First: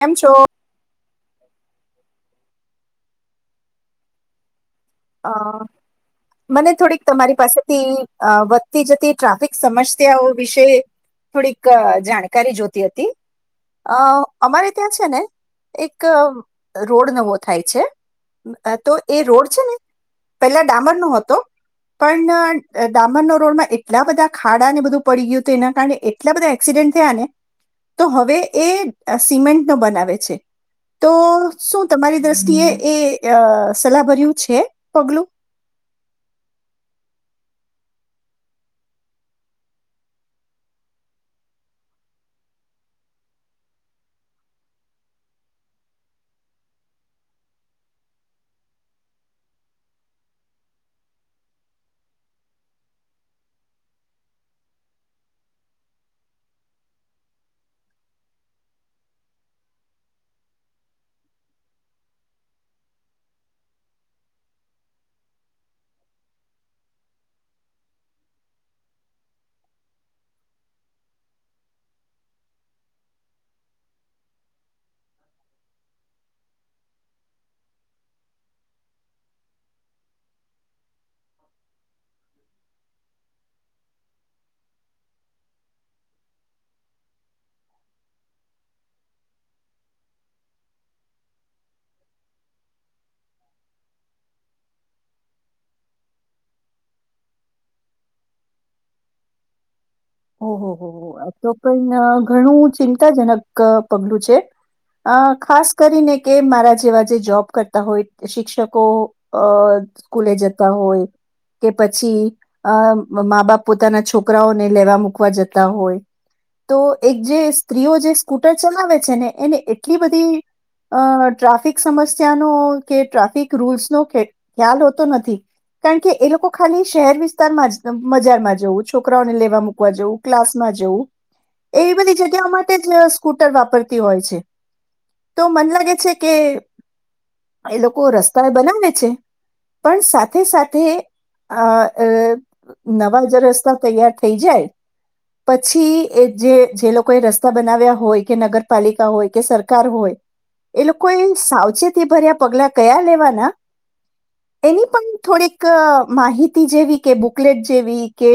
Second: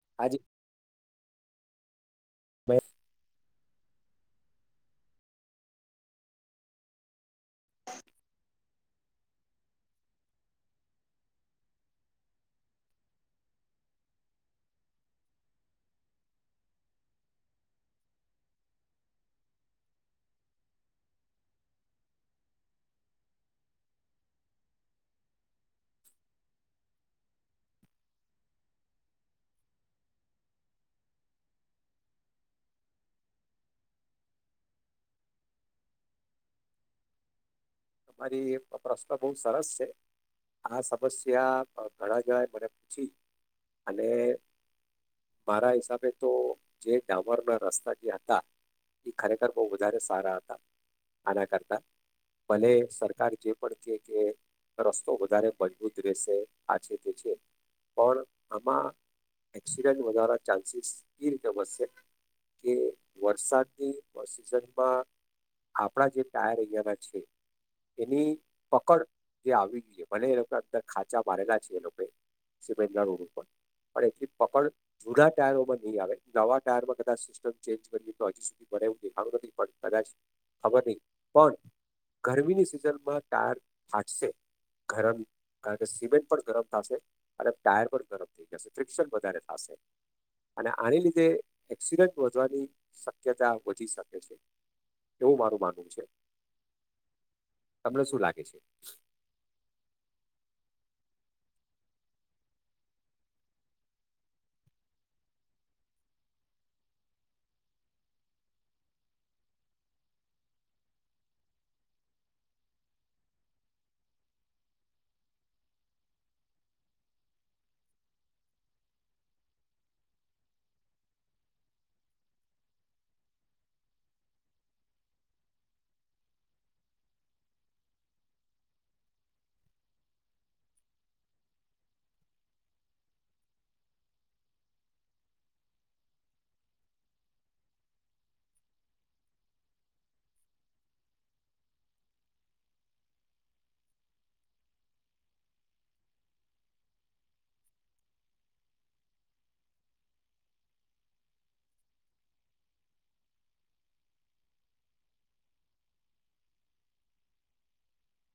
કેમ આજે છો. મે. અ મને થોડીક તમારી પાસેથી વધતી જતી ટ્રાફિક સમસ્યાઓ વિશે થોડીક જાણકારી જોતી હતી. અ અમારે ત્યાં છે ને એક રોડ નવો થાય છે તો એ રોડ છે ને પેલા ડામરનો હતો. પણ ડામરનો રોડમાં એટલા બધા ખાડા ને બધું પડી ગયું હતું. એના કારણે એટલા બધા એક્સિડન્ટ થયા ને તો હવે એ સિમેન્ટ નો બનાવે છે તો શું તમારી દ્રષ્ટિએ એ સલાહ ભર્યું છે. પગલું તમારી પ્રશ્ન બહુ સરસ છે આ સમસ્યા ઘણા જવાએ મને પૂછી અને મારા હિસાબે તો જે ડામરના રસ્તા જે હતા એ ખરેખર બહુ વધારે સારા હતા આના કરતા ભલે સરકાર જે પણ કહે કે રસ્તો વધારે મજબૂત રહેશે આ છે તે છે પણ આમાં એક્સિડન્ટ વધારા ચાન્સીસ એ રીતે વધશે કે વરસાદની સિઝનમાં આપણા જે ટાયર અહીંયાના છે એની પકડ જે આવી ગઈ છે મને એ લોકો અંદર ખાંચા મારેલા છે એ લોકોએ સિમેન્ટના રોડ ઉપર પણ એટલી પકડ જૂના ટાયરોમાં નહી આવે નવા ટાયરમાં કદાચ સિસ્ટમ ચેન્જ કર તો હજી સુધી બને એવું દેખાણ નથી પણ કદાચ ખબર નય પણ ગરમીની સિઝનમાં ટાયર ફાટશે ગરમ, કારણ કે સિમેન્ટ પણ ગરમ થશે અને ટાયર પણ ગરમ થઈ જશે ફ્રિકપશન વધારે થશે અને આને લીધે એક્સિડન્ટ વધવાની શક્યતા વધી શકે છે એવું મારું માનવું છે. તમને શું લાગે છે? ઓહ હો હો, તો પણ ઘણું ચિંતાજનક પગલું છે અ ખાસ કરીને કે મારા જેવા જે જોબ કરતા હોય, શિક્ષકો સ્કૂલે જતા હોય કે પછી માં, બાપ પોતાના છોકરાઓને લેવા મૂક મૂકવા જતા હોય તો એક જે સ્ત્રીઓ જે સ્કૂટર ચલાવે છે ને એને એટલી બધી અ ટ્રાફિક સમસ્યાનો કે ટ્રાફિક રૂલ્સ નો ખ્યાલ હોતો નથી કારણ કે એ લોકો ખાલી શહેર વિસ્તારમાં જ બજારમાં જવું છોકરાઓને લેવા મૂક જવું, ક્લાસમાં જવું એ બધી જગ્યાઓ માટે જ સ્કૂટર વાપરતી હોય છે તો મને લાગે છે કે એ લોકો રસ્તા એ બનાવે છે પણ સાથે સાથે આ નવા જે રસ્તા તૈયાર થઈ જાય. પછી એ જે જે લોકોએ રસ્તા બનાવ્યા હોય કે નગરપાલિકા હોય કે સરકાર હોય એ લોકોએ સાવચેતી ભર્યા પગલા કયા લેવાના એની પણ થોડીક માહિતી જેવી કે બુકલેટ જેવી કે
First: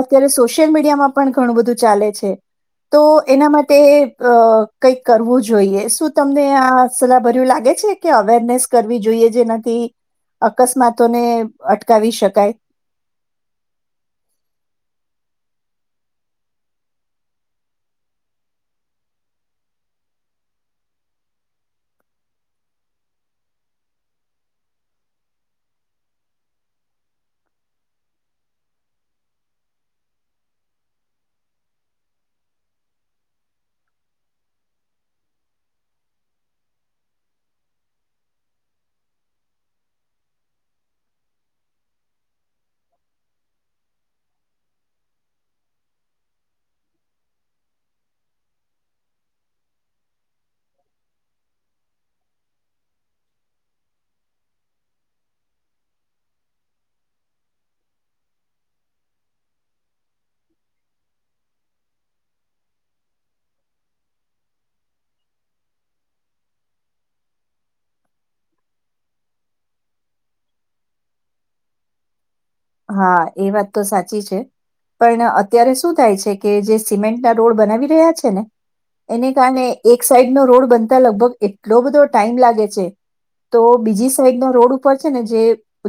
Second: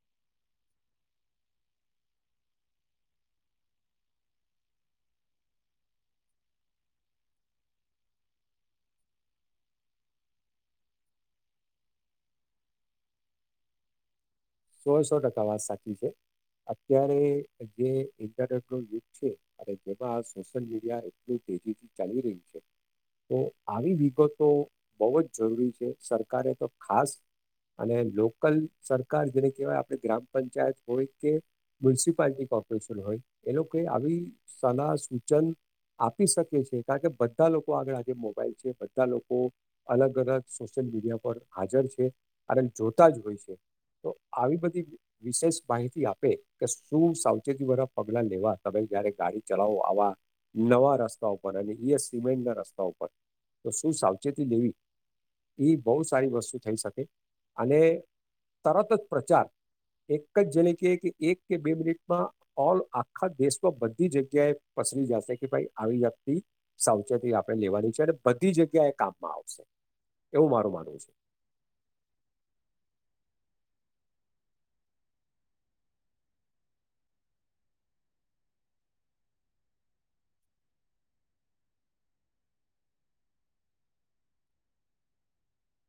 અત્યારે સોશિયલ મીડિયામાં પણ ઘણું બધું ચાલે છે તો એના માટે કંઈક કરવું જોઈએ શું તમને આ સલાહ ભર્યું લાગે છે કે અવેરનેસ કરવી જોઈએ જેનાથી અકસ્માતોને અટકાવી શકાય. સો સો ટકા વાત સાચી છે અત્યારે જે ઇન્ટરનેટનો યુગ છે અને જેમાં સોશિયલ મીડિયા એટલું તેજીથી ચાલી રહ્યું છે તો આવી વિગતો તો બહુ જ જરૂરી છે સરકારે તો ખાસ અને લોકલ સરકાર જેને કવાય આપણે ગ્રામ પંચાયત હોય કે મ્યુનિસિપાલટી કોર્પોરેશન હોય એ લોકોઈ આવી સલાહ સૂચન આપી શકે છે કારણ કે બધા લોકો આગળ આજે મોબાઈલ છે બધા લોકો અલગ અલગ સોશિયલ મીડિયા પર હાજર છે અને જોતા જ હોય છે તો આવી બધી વિશેષ માહિતી આપે કે શું સાવચેતીવાળા પગલાં લેવા તમે જયારે ગાડી ચલાવો આવા નવા રસ્તા ઉપર અને એ સિમેન્ટના રસ્તા ઉપર તો શું સાવચેતી લેવી એ બહુ સારી વસ્તુ થઈ શકે અને તરત જ પ્રચાર એક જ જેને ક કે એક કે બે મિનિટમાં ઓલ આખા દેશમાં બધી જગ્યાએ પસરી જશે કે ભાઈ આવી જાક્તિ સાવચેતી આપણે લેવાની છે અને બધી જગ્યા એ કામમાં આવશે એવું મારું માનવું છે. હા એ વાત તો સાચી છે પણ અત્યારે શું થાય છે કે જે સિમેન્ટ ના રોડ બનાવી રહ્યા છે ને એને કારણે એક સાઈડનો રોડ બનતા લગભગ એટલો બધો ટાઈમ લાગે છે તો બીજી સાઈડનો રોડ ઉપર છે ને જે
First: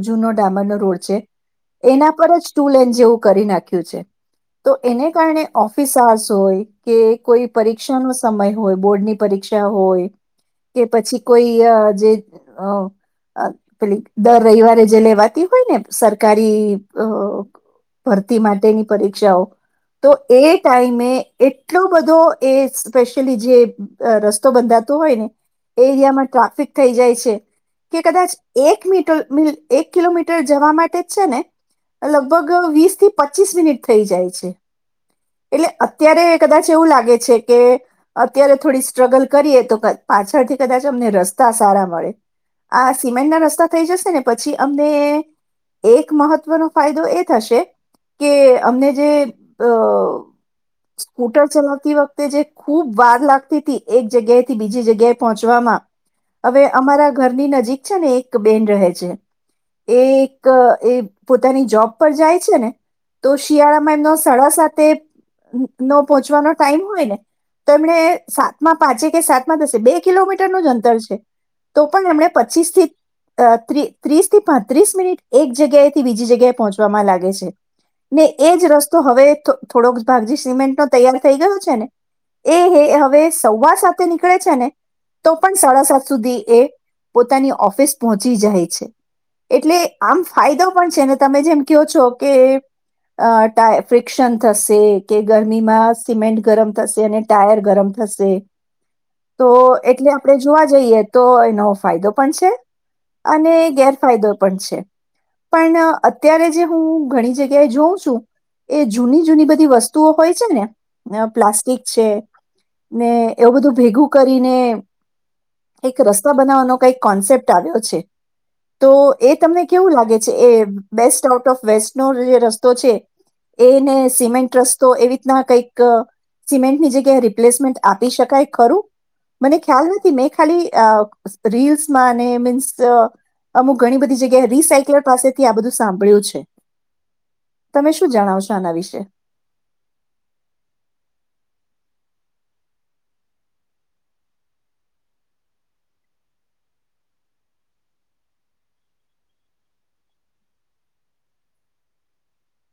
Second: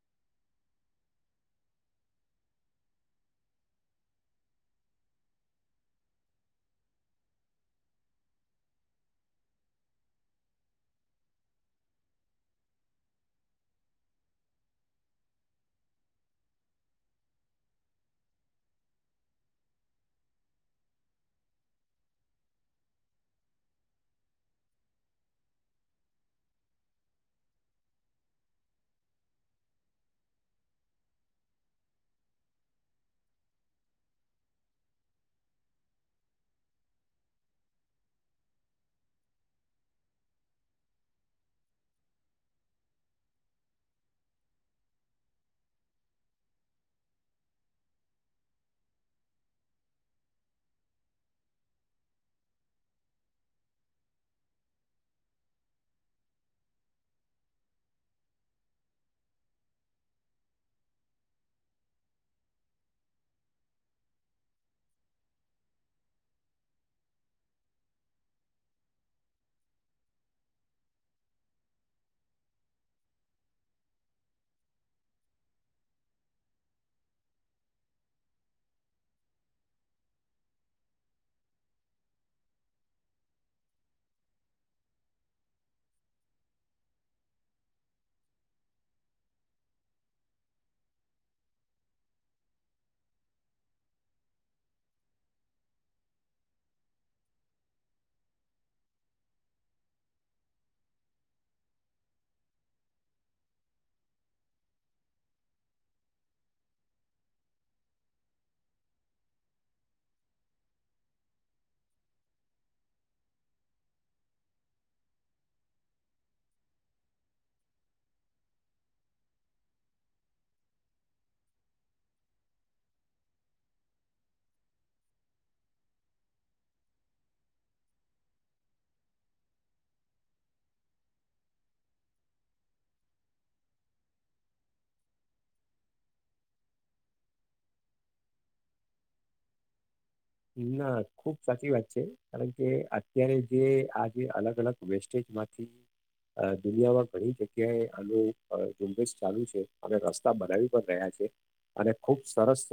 જૂનો ડામરનો રોડ છે. એના પર જ ટુ લન જેવું નાખ્યું છે તો એને કારણે ઓફિસર્સ હોય કે કોઈ પરીક્ષાનો સમય હોય બોર્ડની પરીક્ષા હોય કે, પછી કોઈ જે પેલી, દર રવિવારે જે લેવાતી હોય ને સરકારી ભરતી માટેની પરીક્ષાઓ તો એ ટાઈમે એટલો બધો એ સ્પેશિયલી જે રસ્તો બંધાતો હોય ને એ એરિયામાં ટ્રાફિક થઈ જાય છે કે કદાચ એક મીટ એક કિલોમીટર જવા માટે છે ને લગભગ વીસ થી પચીસ મિનિટ થઈ જાય છે એટલે અત્યારે કદાચ એવું લાગે છે કે અત્યારે થોડી સ્ટ્રગલ કરીએ તો પાછળથી કદાચ અમને રસ્તા સારા મળે આ સિમેન્ટ ના રસ્તા થઈ જશે ને પછી અમને એક મહત્વનો ફાયદો એ થશે કે અમને જે અ સ્કૂટર ચલાવતી વખતે જે ખૂબ વાર લાગતી હતી એક જગ્યાએથી બીજી જગ્યાએ પહોંચવામાં હવે અમારા ઘરની નજીક છે ને એક બેન રહે છે એ એ પોતાની જોબ પર જાય છે ને તો શિયાળામાં એમનો સાડા સાથે નો પહોંચવાનો ટાઈમ હોય ને તો એમણે સાતમાં પાંચે કે સાતમાં દસે બે કિલોમીટરનું જ અંતર છે તો પણ એમણે પચીસ થી ત્રીસ થી પાંત્રીસ મિનિટ એક જગ્યાએ થી બીજી જગ્યાએ પહોંચવામાં લાગે છે ને એ જ રસ્તો હવે થોડોક ભાગજી સિમેન્ટ નો તૈયાર થઈ ગયો છે ને એ હવે સવાવાર સાથે નીકળે છે ને તો પણ સાડા સાત સુધી એ પોતાની ઓફિસ પહોંચી જાય છે એટલે આમ ફાયદો પણ છે તમે જેમ કહો છો કે ટાય ફ્રિક્શન થશે કે ગરમીમાં સિમેન્ટ ગરમ થશે અને ટાયર ગરમ થશે તો એટલે આપણે જોવા જઈએ તો એનો ફાયદો પણ છે અને ગેરફાયદો પણ છે. પણ અત્યારે જે હું ઘણી જગ્યાએ જોઉં છું એ જૂની જૂની બધી વસ્તુઓ હોય છે ને પ્લાસ્ટિક છે ને એવું બધું ભેગું કરીને એક રસ્તા બનાવવાનો કઈક કોન્સેપ્ટ આવ્યો છે તો એ તમને કેવું લાગે છે એ બેસ્ટ આઉટ ઓફ વેસ્ટ નો જે રસ્તો છે એને સિમેન્ટ રસ્તો એવી રીતના કઈક સિમેન્ટની જગ્યાએ રિપ્લેસમેન્ટ આપી શકાય ખરું મને ખ્યાલ નથી મેં ખાલી રીલ્સમાં અને મીન્સ અમુક ઘણી બધી જગ્યા રીસકલ પાસેથી આ બધું સાંભળ્યું છે તમે શું જણાવ છો આના વિશે ના ખુબ સાચી વાત છે કારણ કે અત્યારે જે આ જે અલગ અલગ વેસ્ટેજમાંથી દુનિયામાં ઘણી જગ્યાએ આનું ઝુંબેશ ચાલુ છે અને રસ્તા બનાવી પણ રહ્યા છે અને ખુબ સરસ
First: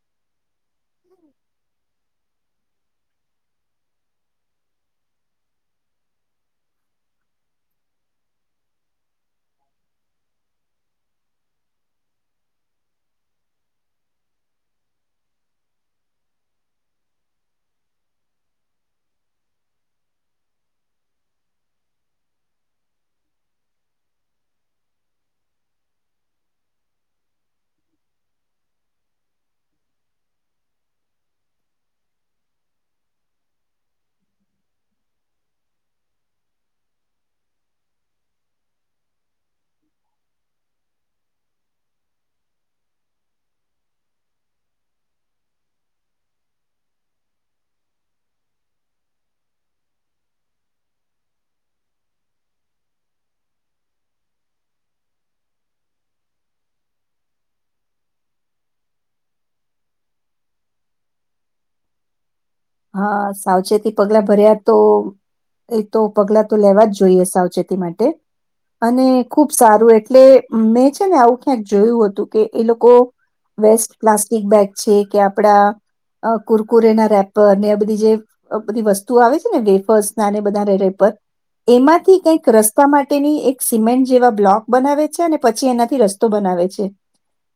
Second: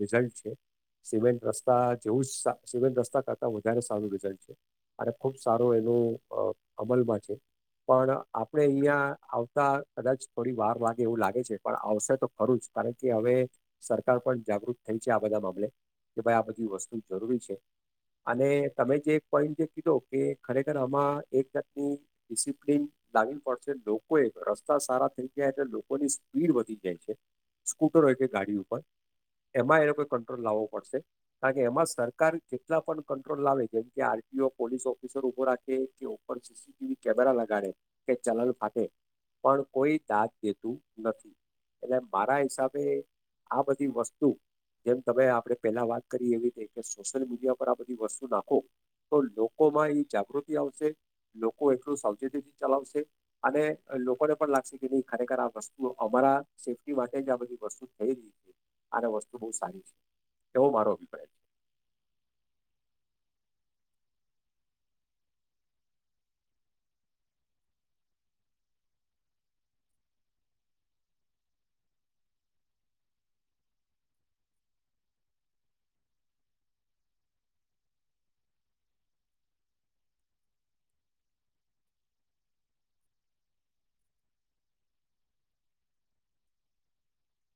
રિઝલ્ટ છે સિમેન્ટ રસ્ જેવું સીવેન્ટ રસ્તા કરતા વધારે સારું રિઝલ્ટ છે અને ખુબ સારો એનું અમલમાં છે પણ આપણે અહીિયાંયા આવતા કદાચ થોડી વાર વાગે એવું લાગે છે પણ આવશે તો ખરું જ કારણ કે હવે સરકાર પણ જાગૃત થઈ છે આ બધા મામલે કે ભાઈ આ બા એ વસ્તુ જરૂરી છે અને તમે જે એક પોઈન્ટ જે કીધો કે ખરેખર આમાં એક જાતની ડિસિપ્લિન લાવી પડશે લોકોએ રસ્તા સારા થઈ જાય તો લોકોની સ્પીડ વધી જાય છે સ્કૂટર હોય કે ગાડી ઉપર એમાં એ લોકોએ કંટ્રોલ લાવવો પડશે. કારણ કે એમાં સરકાર કેટલા પણ કંટ્રોલ લાવે જેમ કે આરપીઓ પોલીસ ઓફિસર ઊભો રાખે કેર સીસીટીવી કેમેરા લગાડે કે ચલન ફાટે પણ કોઈ દાત દેતું નથી એટલે મારા હિસાબે આ બધી વસ્તુ જેમ તમે આપણે પહેલા વાત કરી એવી ર કે સોશિયલ મીડિયા પર આ બધી વસ્તુ નાખો તો લોકોમાં એ જાગૃતિ આવશે લોકો એટલું સાવચેતીથી ચલાવશે અને લોકોને પણ લાગશે કે નહીં ખરેખર આ વસ્તુઓ અમારા સેફ્ટી માટે જ આ બધી વસ્તુ થઈ રહી છે આને વસ્તુ બહુ સારી છે એવો મારો અભિપ્રાય છે. હા સાવચેતી પગલા ભર્યા તો એ તો પગલા તો લેવા જ જોઈએ સાવચેતી માટે અને ખુબ સારું એટલે મેં છે ને આવું ક્યાંક જોયું હતું કે એ લોકો વેસ્ટ પ્લાસ્ટિક બેગ છે કે આપડા કુરકુરેના રેપ બધી જે બધી વસ્તુ આવે છે ને વેફર્સ ના બધા રેરે પર એમાંથી કંઈક રસ્તા માટેની એક સિમેન્ટ જેવા બ્લોક બનાવે છે અને પછી એનાથી રસ્તો બનાવે છે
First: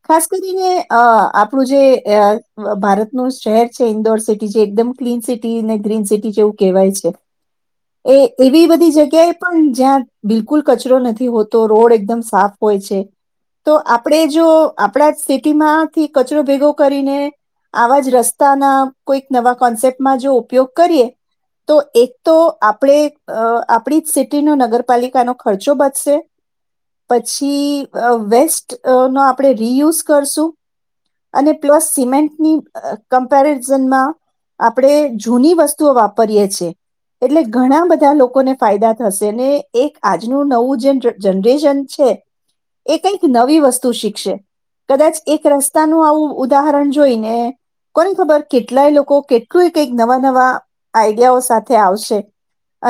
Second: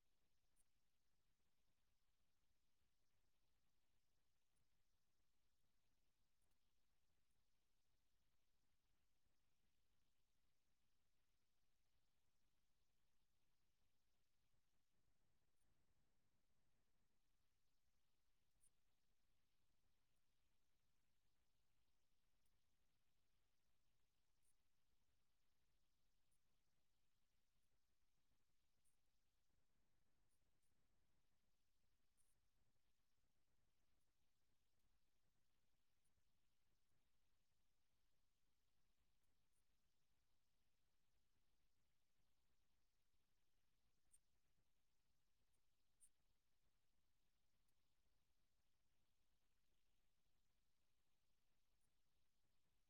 ખાસ કરીને અ આપણું જે ભારતનું શહેર છે ઇન્દોર સિટી એકદમ ક્લીન સિટી અને ગ્રીન સિટી જેવું કહેવાય છે એ એવી બધી જગ્યાએ પણ જ્યાં બિલકુલ કચરો નથી હોતો રોડ એકદમ સાફ હોય છે તો આપણે જો આપણા સિટીમાંથી કચરો ભેગો કરીને આવા જ રસ્તાના કોઈક નવા કોન્સેપ્ટમાં જો ઉપયોગ કરીએ તો એક તો આપણે આપણી જ સિટીનો નગરપાલિકાનો ખર્ચો બચશે પછી વેસ્ટ નો આપણે રીયુઝ કરશું અને પ્લસ સિમેન્ટની કમ્પેર આપણે જૂની વસ્તુઓ વાપરીએ છે એટલે ઘણા બધા લોકોને ફાયદા થશે એક આજનું નવું જે જનરેશન છે એ કઈક નવી વસ્તુ શીખશે કદાચ એક રસ્તાનું આવું ઉદાહરણ જોઈને કોને ખબર કેટલાય લોકો કેટલું કંઈક નવા નવા આઈડિયાઓ સાથે આવશે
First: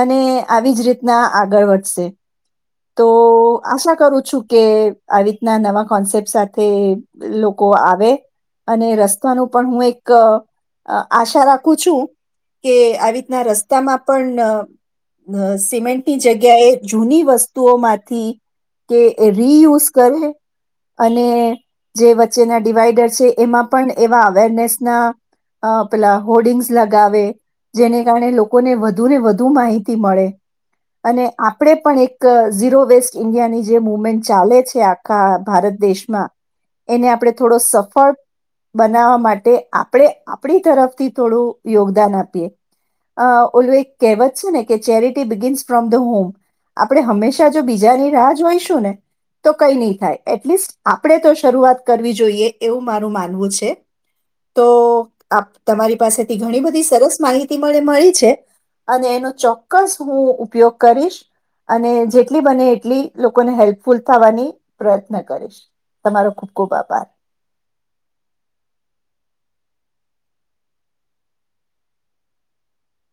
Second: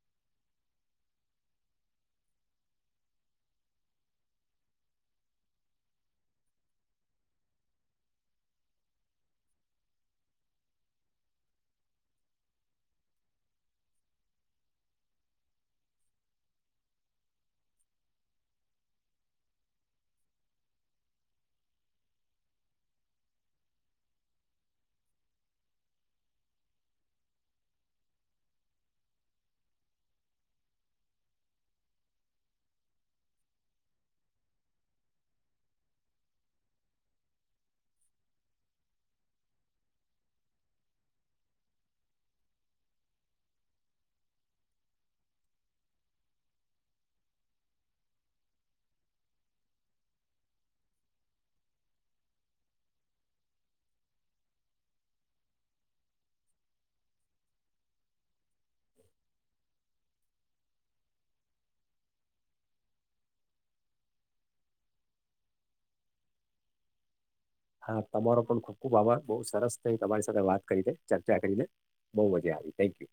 અને આવી જ રીતના આગળ વધશે તો આશા કરું છું કે આવી રીતના નવા કોન્સેપ્ટ સાથે લોકો આવે અને રસ્તાનું પણ હું એક આશા રાખું છું કે આવી રીતના રસ્તામાં પણ સિમેન્ટની જગ્યાએ જૂની વસ્તુઓમાંથી કે રીયુઝ કરે અને જે વચ્ચેના ડિવાઈડર છે એમાં પણ એવા અવેરનેસના અ પેલા હોર્ડિંગ્સ લગાવે જેને કારણે લોકોને વધુને વધુ માહિતી મળે અને આપણે પણ એક ઝીરો વેસ્ટ ઇન્ડિયાની જે મુવમેન્ટ ચાલે છે આખા ભારત દેશમાં એને આપણે થોડો સફળ બનાવવા માટે આપણે આપણી તરફથી થોડું યોગદાન આપીએ ઉલ્વે કહેવત છે ને કે charity begins from the home આપણે હંમેશા જો બીજાની રાહ જોઈશું ને તો કઈ નહી થાય એટલીસ્ટ આપણે તો શરૂઆત કરવી જોઈએ એવું મારું માનવું છે. તો આપ તમારી પાસેથી ઘણી બધી સરસ માહિતીને મળી છે અને એનો ચોક્કસ હું ઉપયોગ કરીશ અને જેટલી બને એટલી લોકોને હેલ્પફુલ થવાની પ્રયત્ન કરીશ તમારો ખૂબ ખૂબ આભાર. હા તમારો પણ ખૂબ ખૂબ આભાર બહુ સરસ થઈ તમારી સાથે વાત કરીને ચર્ચા કરીને બહુ મજા આવી થેન્ક યુ.